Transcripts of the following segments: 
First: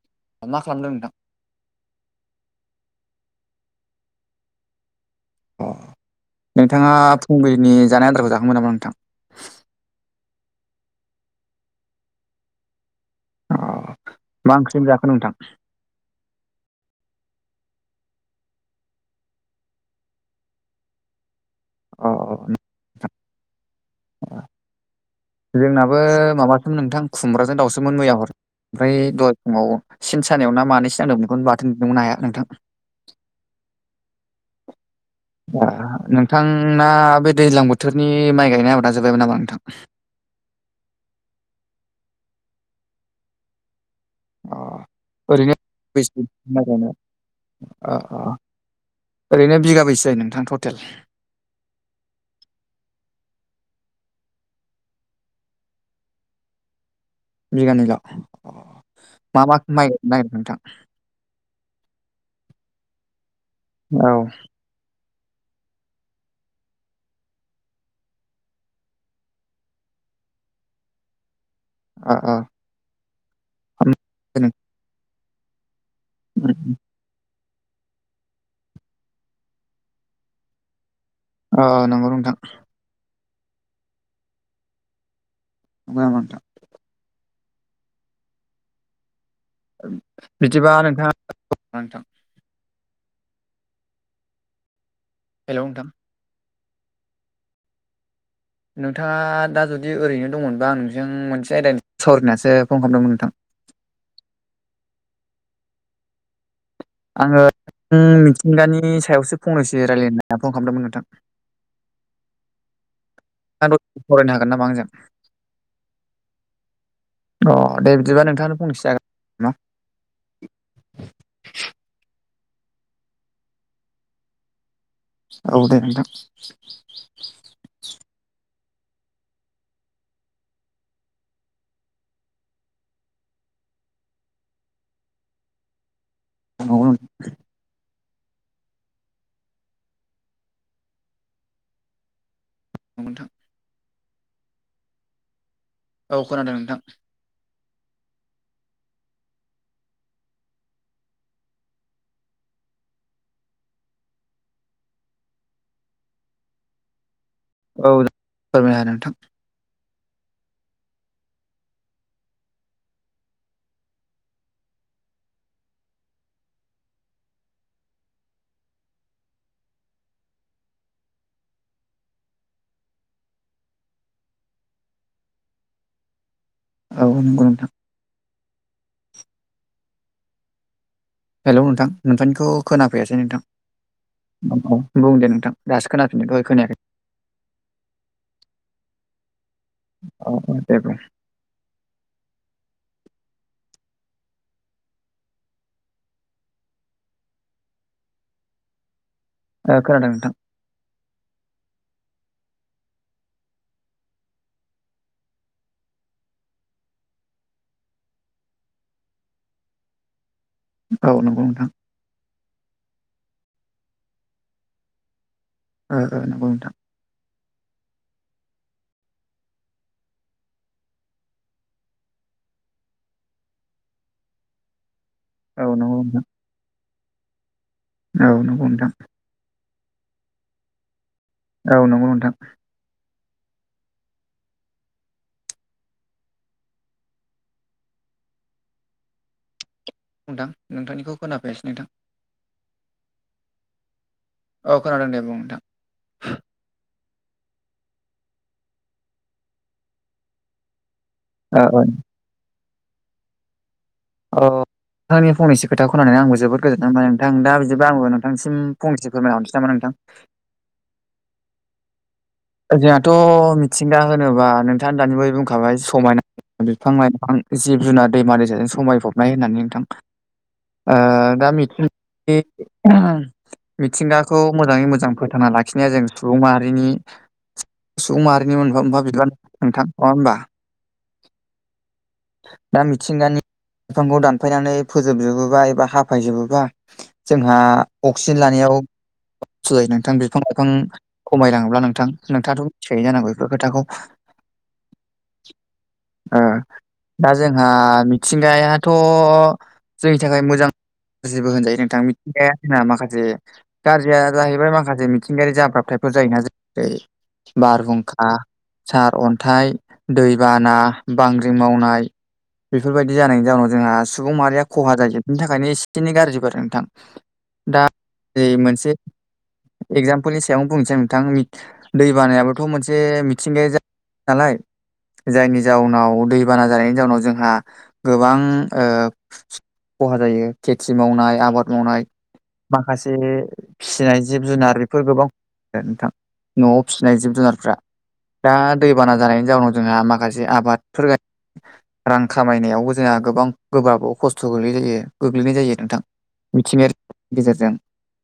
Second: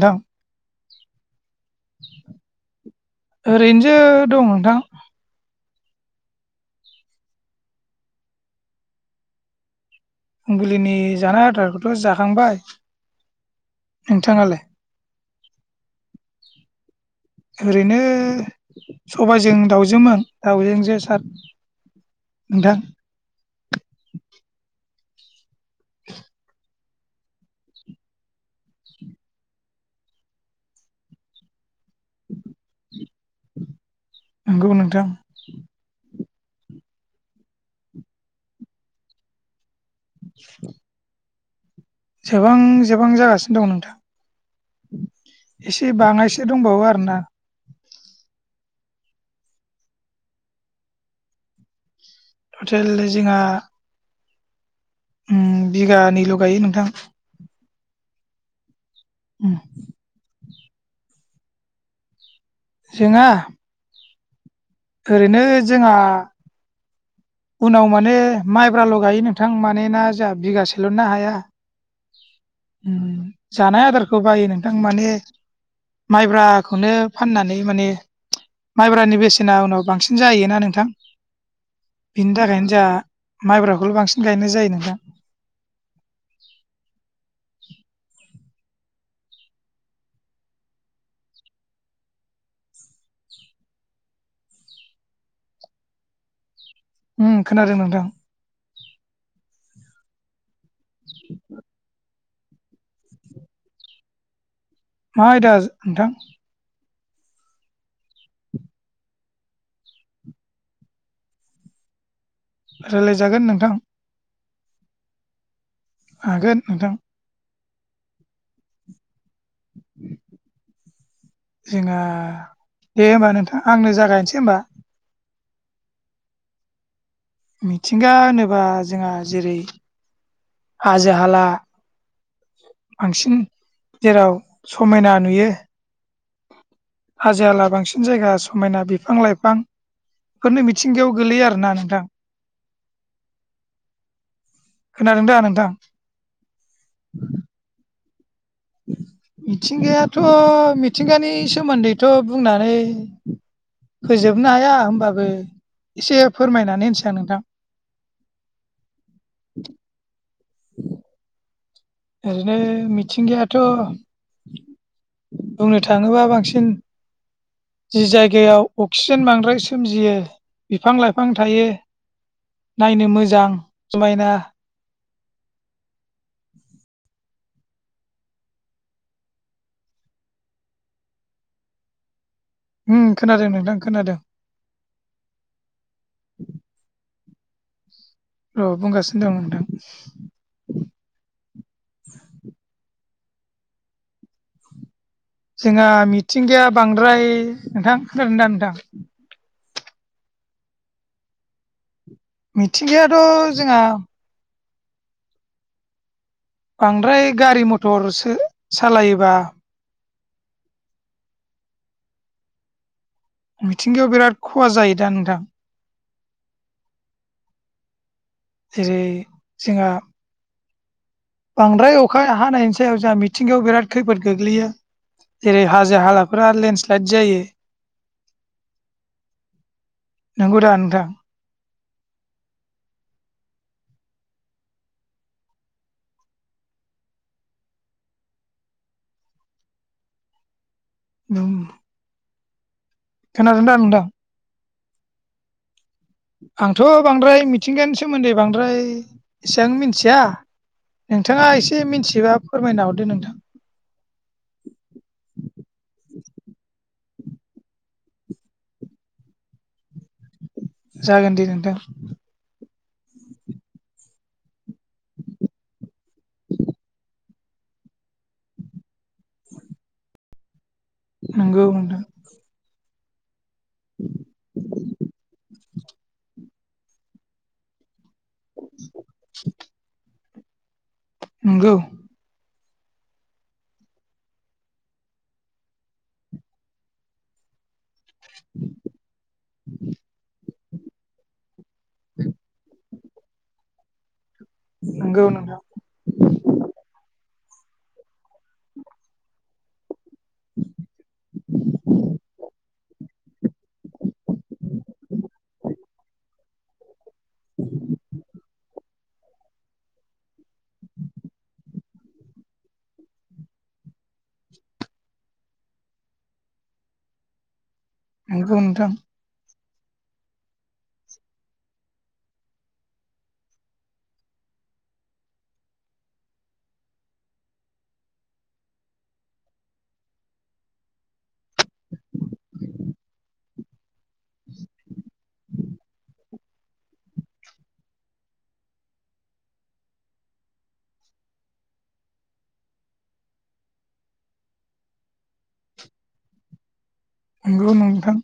नोंथां मा खालामदों नोंथां? ओरैनसो दं नोंथां। अ नोंथाङा फुंबिलिनि जानाय आदारखौ जाखांबाय नामा नोंथां? फुंबिलिनि जानाय आदारखौथ' जाखांबाय। अ मा नोंथाङालाय? ओंख्रि जाखो नोंथां? ओरैनो सबायजों दाउजोमोन। दाउजों जोसार अ अ नोंथां। जोंनाबो माबासोमोन नोंथां खुमब्राजों दाउसोमोन मैया हर ओमफ्राय दहय फुङाव सिन सानायाव ना मानैसो नांदोंमोन बेखौनो बाथोन नुदोंमोन आया। नोंथां। नंगौ नोंथां आ नोंथांना बे दैज्लां बोथोरनि माइ गायनाय आबादा जोब्बायमोन नामा नोंथां? [inaudible] जोबहां जोबहां जागासिनो दं अ ओरैनो नोंथां। एसे बेसे बाङायसो माइ गायनो दंबावो आरो ना। अ अ ओरैनो बिगाबैसे जायो नोंथां टटेल? हटेल जिंहा उम बिगानैल' गायो नोंथां। बिगानैल' मा उम मा माइ [unintelligible] नोंथां? जोंहा? औ ओरैनो जोंहा उनाव माने माइब्राल' गायो नोंथां माने ना जाहा बिगासेल' ना हाया। आ आ उम जानाय आदारखौ बायो नोंथां माने अ माइब्राखौनो फाननानै माने माइब्रानि बेसेना उनाव बांसिन जायोना नोंथां। अ नं बिनि थाखायनो जोंहा माइब्राखौल' बांसिन गायनाय जायो नोंथां। नोंगौ नामा नोंथां? बिदिबा नोंथाङा [inaudible] नोंथां हेलौ नोंथां। उम खोनादों नोंथां। नोंथाङा दा जुदि ओरैनो दंमोनबा आं नोंजों मोनसे आयदानि सावरानोसो फन खालामदोंमोन नोंथां। मा आयदा नोंथां? आङो उम मिथिंगानि सायावसो फंनैसो रायलायनो ना फन खालामदोंमोन नोंथां। रायलायजागोन नोंथां। फरायनो हागोन नामा आंजों? हागोन नोंथां। अ दे बिदिबा नोंथांनो फंनैसो जा [inaudible] जोंना दे होमबा नोंथां आंनो जागायनसै होमबा। औ दे नोंथां। मिथिंगा होनोबा जोंहा जेरै हाजो हाला बांसिन जेराव समायना नुयो नंगौ नों हाजो हाला बांसि सिन जायगा समायना बिफां लाइफां फोरनो मिथिंगायाव गोलैयो आरोना नोंथां। [unintelligible] खोनादों दा नोंथां? औ खोनादों नोंथां। मिथिंगायाथ' मिथिंगानि सोमोन्दैथ' बुंनानै होजोबनो हाया होमबाबो एसे फोरमायनानै होनसै आं नोंथां औ फोरमायना नोंथां ओरैनो मिथिंगायाथ' बुंनो थाङोबा बांसिन जि जायगायाव अक्सिजेन बांद्राय सोमजियो बिफां लाइफां थायो नायनो मोजां समायना औ नंगौ नोंथां हेल' नोंथां नोंथांनिखौ उम खोनाफैयासै नोंथां खोनादों खोनादों औ बुं दे नोंथां दासो खोनाफिनदों दहय खोनायाखै र बुंगासिनो दं नोंथां औ औ दे बुं जोंहा मिथिंगाया बांद्राय नोंथां खोनादोंदा नोंथां? ओ खोनादों नोंथां मिथिंगायाथ' जोंहा बांद्राय गारि मथरसो सालायोबा औ नंगौ नोंथां मिथिंगायाव बिराद खहा जायो दा नोंथां ओ ओ नंगौ नोंथां जेरै जोंहा बांद्राय अखा हानायनि सायाव जोंहा मिथिंगायाव बिराद खैफोद गोग्लैयो औ जेरै नंगौ हाजो नोंथां हालाफोरा लेन्डस्लाइद जायो औ नंगौ नोंथां नंगौदा नोंथां औ नंगौ नोंथां नोंथां नोंथांनिखौ खोनाफैयासै नोंथां खोनादों दा नोंथां? औ खोनादों दे बुं नोंथां आंथ' बांद्राय मिथिंगानि सोमोन्दै बांद्राय एसेबां मिथिया नोंथाङा ओ ओ एसे मिथिबा फोरमायना हरदो नोंथां औ नोंथांनि फंनैसो खोथाखौनानै आं जोबोद गोजोन्नाय आरो नोंथां दा बिदिबो आंबो नोंथांसिम फंनैसो फोरमायना हरनोसै नामा नोंथां? जागोन दे नोंथां ओ जोंहाथ' मिथिंगा होनोबा नोंथाङा दानि बावै बुंखाबाय समायना बिफां लाइफां जिब जुनार दैमा दैसाजों समायफबनाय होननानै नोंथां [inaudible] ओ दा [unintelligible] नंगौ नोंथां मिथिंगाखौ मोजाङै मोजां फोथांना लाखिनाया जों सुबुं माहारिनि सुबुं माहारिनि मोनफा मोनफा बिबान नोंथां नङा होनबा नंगौ दा मिथिंगानि बिफांखौ दानफायनानै फोजोबजोबोबा एबा हाफायजोबोबा जोंहा अक्सिजेन लानायाव जायो नोंथां बिफां लाइफां खमायलाङोब्ला नोंथां नोंथ' मिथिखायो जानांगौ बेफोर खोथाखौ नगौ नोंथां ओ दा जोंहा मिथिंगायाथ' जोंनि थाखाय मोजां जिबो होनजायो नोंथां मिथिखाया जोंना माखासे गाज्रिया जाहैबाय माखासे मिथिंगायारि जाब्राबथायफोर जायोना जेरै बारहुंखा सार अन्थाइ दैबाना बांग्रिं मावनाय बेफोरबायदि जानायनि जाउनाव जोंहा सुबुं माहारिया खहा जायो बिनि थाखायनो एसेखिनि गाज्रिबो आरो नोंथां दा नंगौ नोंथां मोनसे एगजामपोलनि सायाव बुंनोसै नोंथां दै बानायाबोथ' मोनसे मिथिंगाया [unintelligible] नालाय जायनि जाउनाव दैबाना जानायनि जाउनाव जोंहा गोबां खहा जायो खेथि मावनाय आबाद मावनाय माखासे फिसिनाय जिब जुनार बेफोर गोबाव नोंथां न'आव फिसिनाय जिब जुनारफ्रा दा दैबाना जानायनि जाउनाव जोंहा माखासे आबादफोर रां खामायनायावबो जोंहा गोबां गोबाबाव खस्थ' गोलै जायो गोग्लैनाय जायो नोंथां मिथिंगायारि गेजेरजों नंगौ नोंथां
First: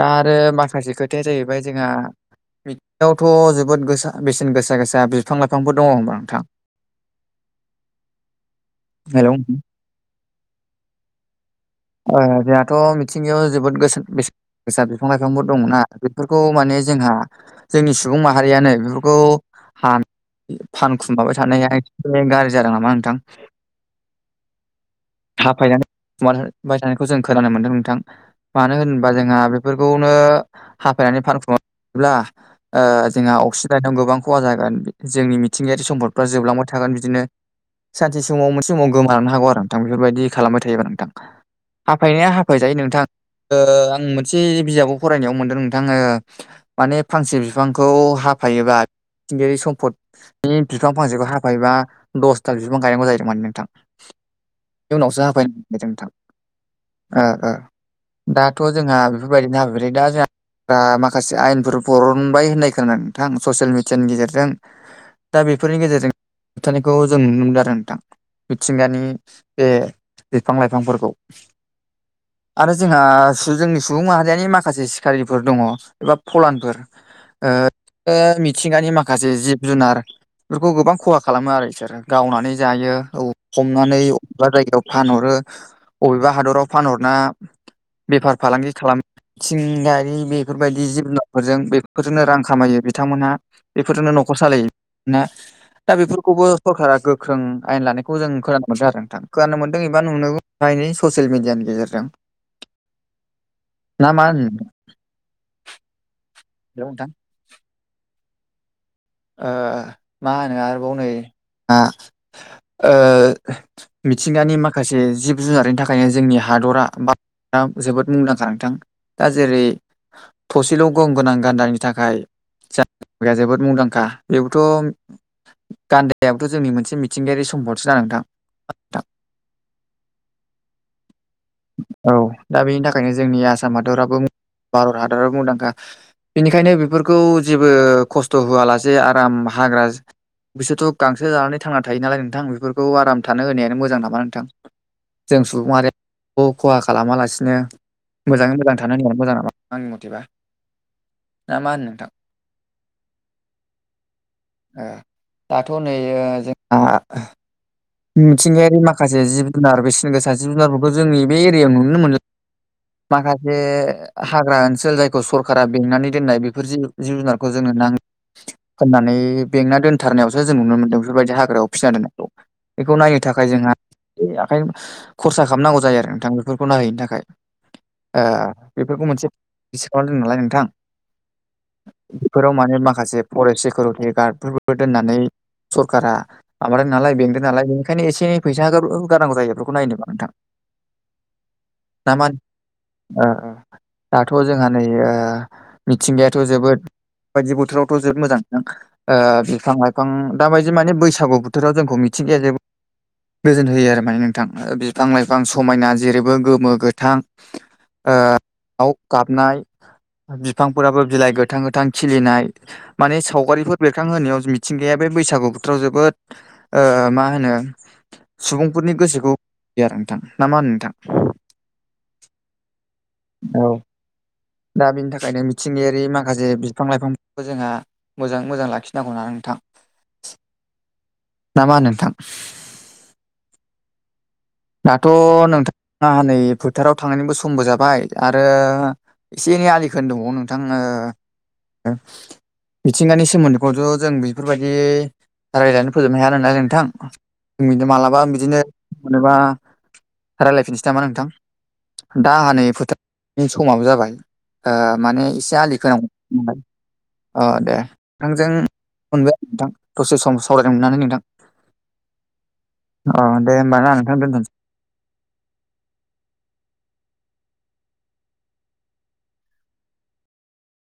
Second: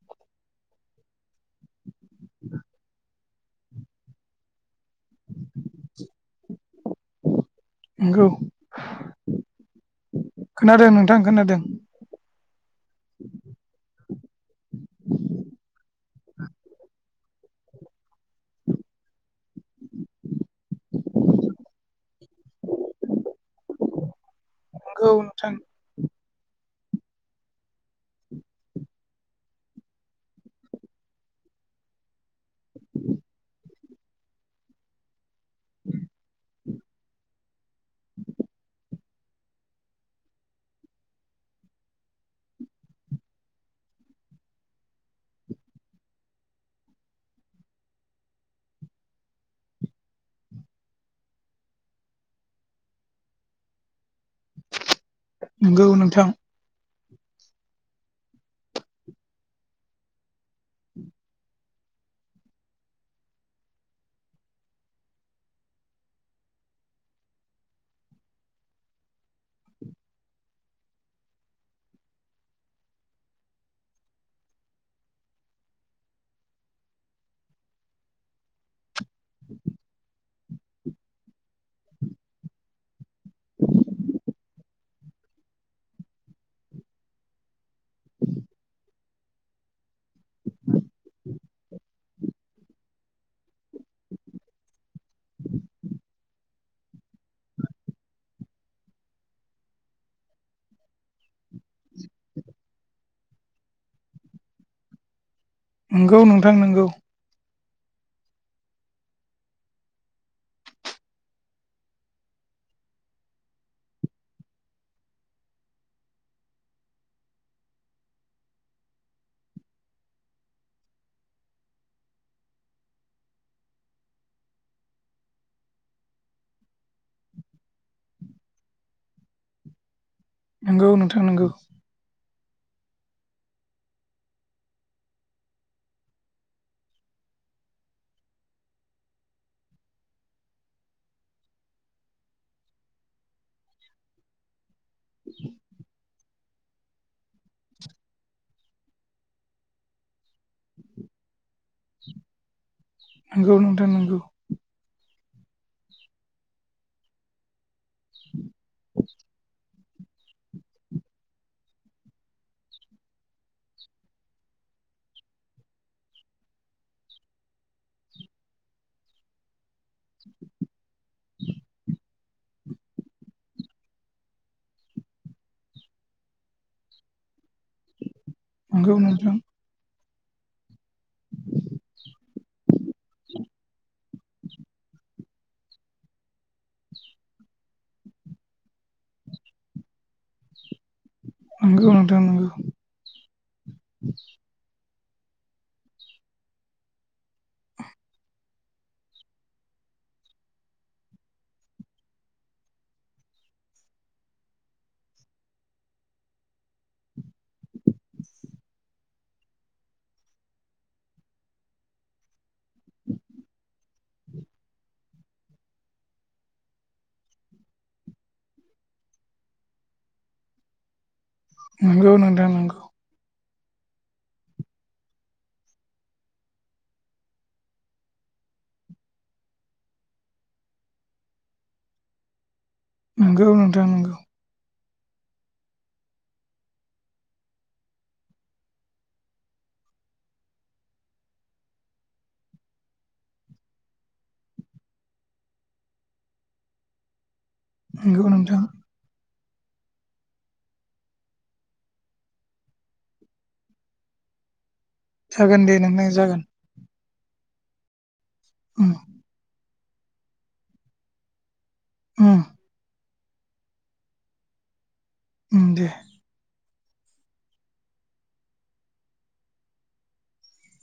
दा आरो माखासे खोथाया जाहैबाय ओमफ्राय जोंहा बियावथ' जोबोद गोसा बेसेन गोसा गोसा दा बिफां लाइफांफोर दङ होनबा नोंथां नंगौ हेलौ खोनादों नोंथां खोनादों जोंहाथ' मिथिंगायाव जोबोद गो बेसेन गोसा बिफां लाइफांफोर दंना खौ माने जोंहा जोंनि सुबुं माहारियानो बेफोरखौ हा फानखुमाबाय थानाया एसे गाज्रि जादों नामा नोंथां [inaudible] नंगौ नोंथां हाफायनो थानायखौ जों खोनानो मोनदों नोंथां मानो होनोबा जोंहा बेफोरखौनो हाफायनानै फानखुमोब्ला जोंहा अक्सिडाइनाव गोबां खहा जागोन जोंनिथि मिथिंगायारि सम्पदफ्रा जोबलांबाय थागोन बिदिनो सानसे समाव मोनसे समाव गोमानो हागौ आरो नोंथां बेफोरबायदि खालामबाय थायोबा नोंथां हाफायनाया हाफाय जायो नोंथां आं मोनसे बिजाबाव फरायनायाव मोनदोंन आङो माने फांसे बिफांखौ हाफायोबा मिथिंगायारि सम्फद बे बिफां फांसेखौ हाफायोबा दसथा बिफां गायनांगौ जाहैदों माने नोंथां उनावसो हाफायनो नोंथां दाथ' जोंहा बेफोरबायदिनो नाब्रै दा जोंहा दा माखासे आयेनफोर बरनबाय होननाय खोनादों नोंथां ससियेल मिडियानि गेजेरजों दा बेफोरनि गेजेरजों होबथानायखौ जों नुनो मोनदों आरो नोंथां मिथिंगानि बे बिफां लाइफांफोरखौ आरो जोंहा जोंनि सुबुं माहारियानि माखासे सिखारि दङ एबा फलानफोर ओ मिथिगानि मा माखासे जिब जुनार बेफोरखौ गोबां खहा खालामो आरो बिसोरो गावनानै जायो हमनानै अबेबा जायगायाव फानहरो अबेबा हादराव फानहरना बेफार फालांगि खालामथिंगारि बेफोरबायदि जिब जुनारफोरजों बेफोरजोंनो रां खामायो बिथांमोनहा बेफोरजोंनो न'खर सालायो ना दा बेफोरखौबो सरकारा गोख्रों आयेन लानायखौ जों खोनानो मोनदों आरो नोंथां खोनानो मोनदों एबा नुनो नै ससियेल मिडियानि गेजेरजों [inaudible] ना मा होनो नंगौ नोंथां नोंगौ हेलौ नोंथां मा होनो आरोबाव नै मिथिंगानि माखासे जिब जुनारनि थाखायनो जोंनि हादरा बा दा जोबोद मुंदांखा नोंथां दा जेरै थसेल' गं गोनां गान्दानि थाखाय जा जोबोद मुंदांखा खा बेबोथ' गान्दायाबोथ' जोंनि मोनसे मिथिंगायारि सम्पद सोना नोंथां नंगौ नोंथां नंगौ औ दा बेनि थाखायनो जोंनि आसाम हादराबो भारत हादराव मुंदांखा बेनिखायनो बेफोरखौ जेबो खस्थ' होआलासे आराम हाग्रा बिसोरथ' गांसो जानानै थांना थायो नालाय नोंथां बेफोरखौ आराम थानो होनायानो मोजां नामा नोंथां। जों सुबुंमारि बे खहा खालामालासिनो मोजाङै मोजां थानो होननाया मोजां नामा आंनि मथेबा। ना मा होनो नोंथां। नोंगौ नोंथां नोंगौ। दाथ' नैयो जोंहा। मिथिंगायारि माखासे जिब जुनार बेसिन गोसा जिब जुनारफोरखौ जोंनि बे एरियायाव नुनो मोनला। माखासे। हाग्रा ओनसोल जायखौ सरका बेंनानै दोननाय बेफोर जि जिब जुनारखौ जोंनो नां होननानै बेंना दोनथारनायावसो जों नुनो मोन्दों बेफोरबायदि हाग्रायाव फिसिना दोननायखौ। बेखौ नायनो थाखाय जोंहा आखायनो खरसा खालामनांगौ जायो आरो नोंथां बेफोरखौ नायहैनो थाखाय। नंगौ बेफोरखौ मोनसे नोंथां डिसकाउन्ट दं नालाय नोंथां। फोराव माने माखासे फरेस्ट सिकिउरिटि गार्ड। दोननानै सरखारा माबादों नालाय बे नालाय बेनिखायनो एसे फैसा गारांगौ जायो बेफोरखौ नायनोमा नोंथां। नंगौ ना नोंथां मा होनो नोंगौ। दाथ' जोंहा नै मिथिंगायाथ' जोबोद। बायदि बोथोरावथ' जोबोद मोजां नोंथां। बिफां लाइफां दााबायदि माने बैसागु बोथोराव जोंखौ मिथिंगाया जेबो गोजोन होयो आरो माने नोंथां बिफां लाइफां समायना जेरैबो गोमो गोथां। दाव गाबनाय बिफांफोराबो बिलाइ गोथां गोथां खिलिनाय। माने सावगारिफोर बेरखांहोनायाव मिथिंगाया बे बैसागु बोथोराव जोबोद ओ मा होनो सुबुंफोरनि गोसोखौयो आरो नोंथां ना मा होनो नोंथां। नंगौ नोंथां नंगौ। औ। दा बिनि थाखायनो मिथिंगायारि माखासे बिफां लाइफांफोरखौ जोंहा। मोजाङै मोजां लाखिनांगौ होननानै नोंथां [inaudible] ना मा होनो नोंथां। नंगौ नोंथां नोंगौ। दाथ' नोंथां आंहानै फोथाराव थांनायनिबो समबो जाबाय आरो। एसे एनै आलि खोनो दंबावो नोंथां। मिथिंगानि सोमोन्दैखौथ' जों बेफोरबायदि रायज्लायनो फोजोबनो हाया नालाय नोंथां। नंगौ मालाबा नोंथां बिदिनो मोनोबा रायलायफिनसै नामा नोंथां? दा आंहा नै फोथारनि समाबो जाबाय। माने एसे जागोन दे आलि नोंथां खोनांगौ जागोन दंनालाय। नोंथांजों उम मोनबाय आरो नोंथां दसे सम सावरायनो मोननानै नोंथां। उम। अ दे होनबा ना नोंथां दोनथ'नोसै उम दे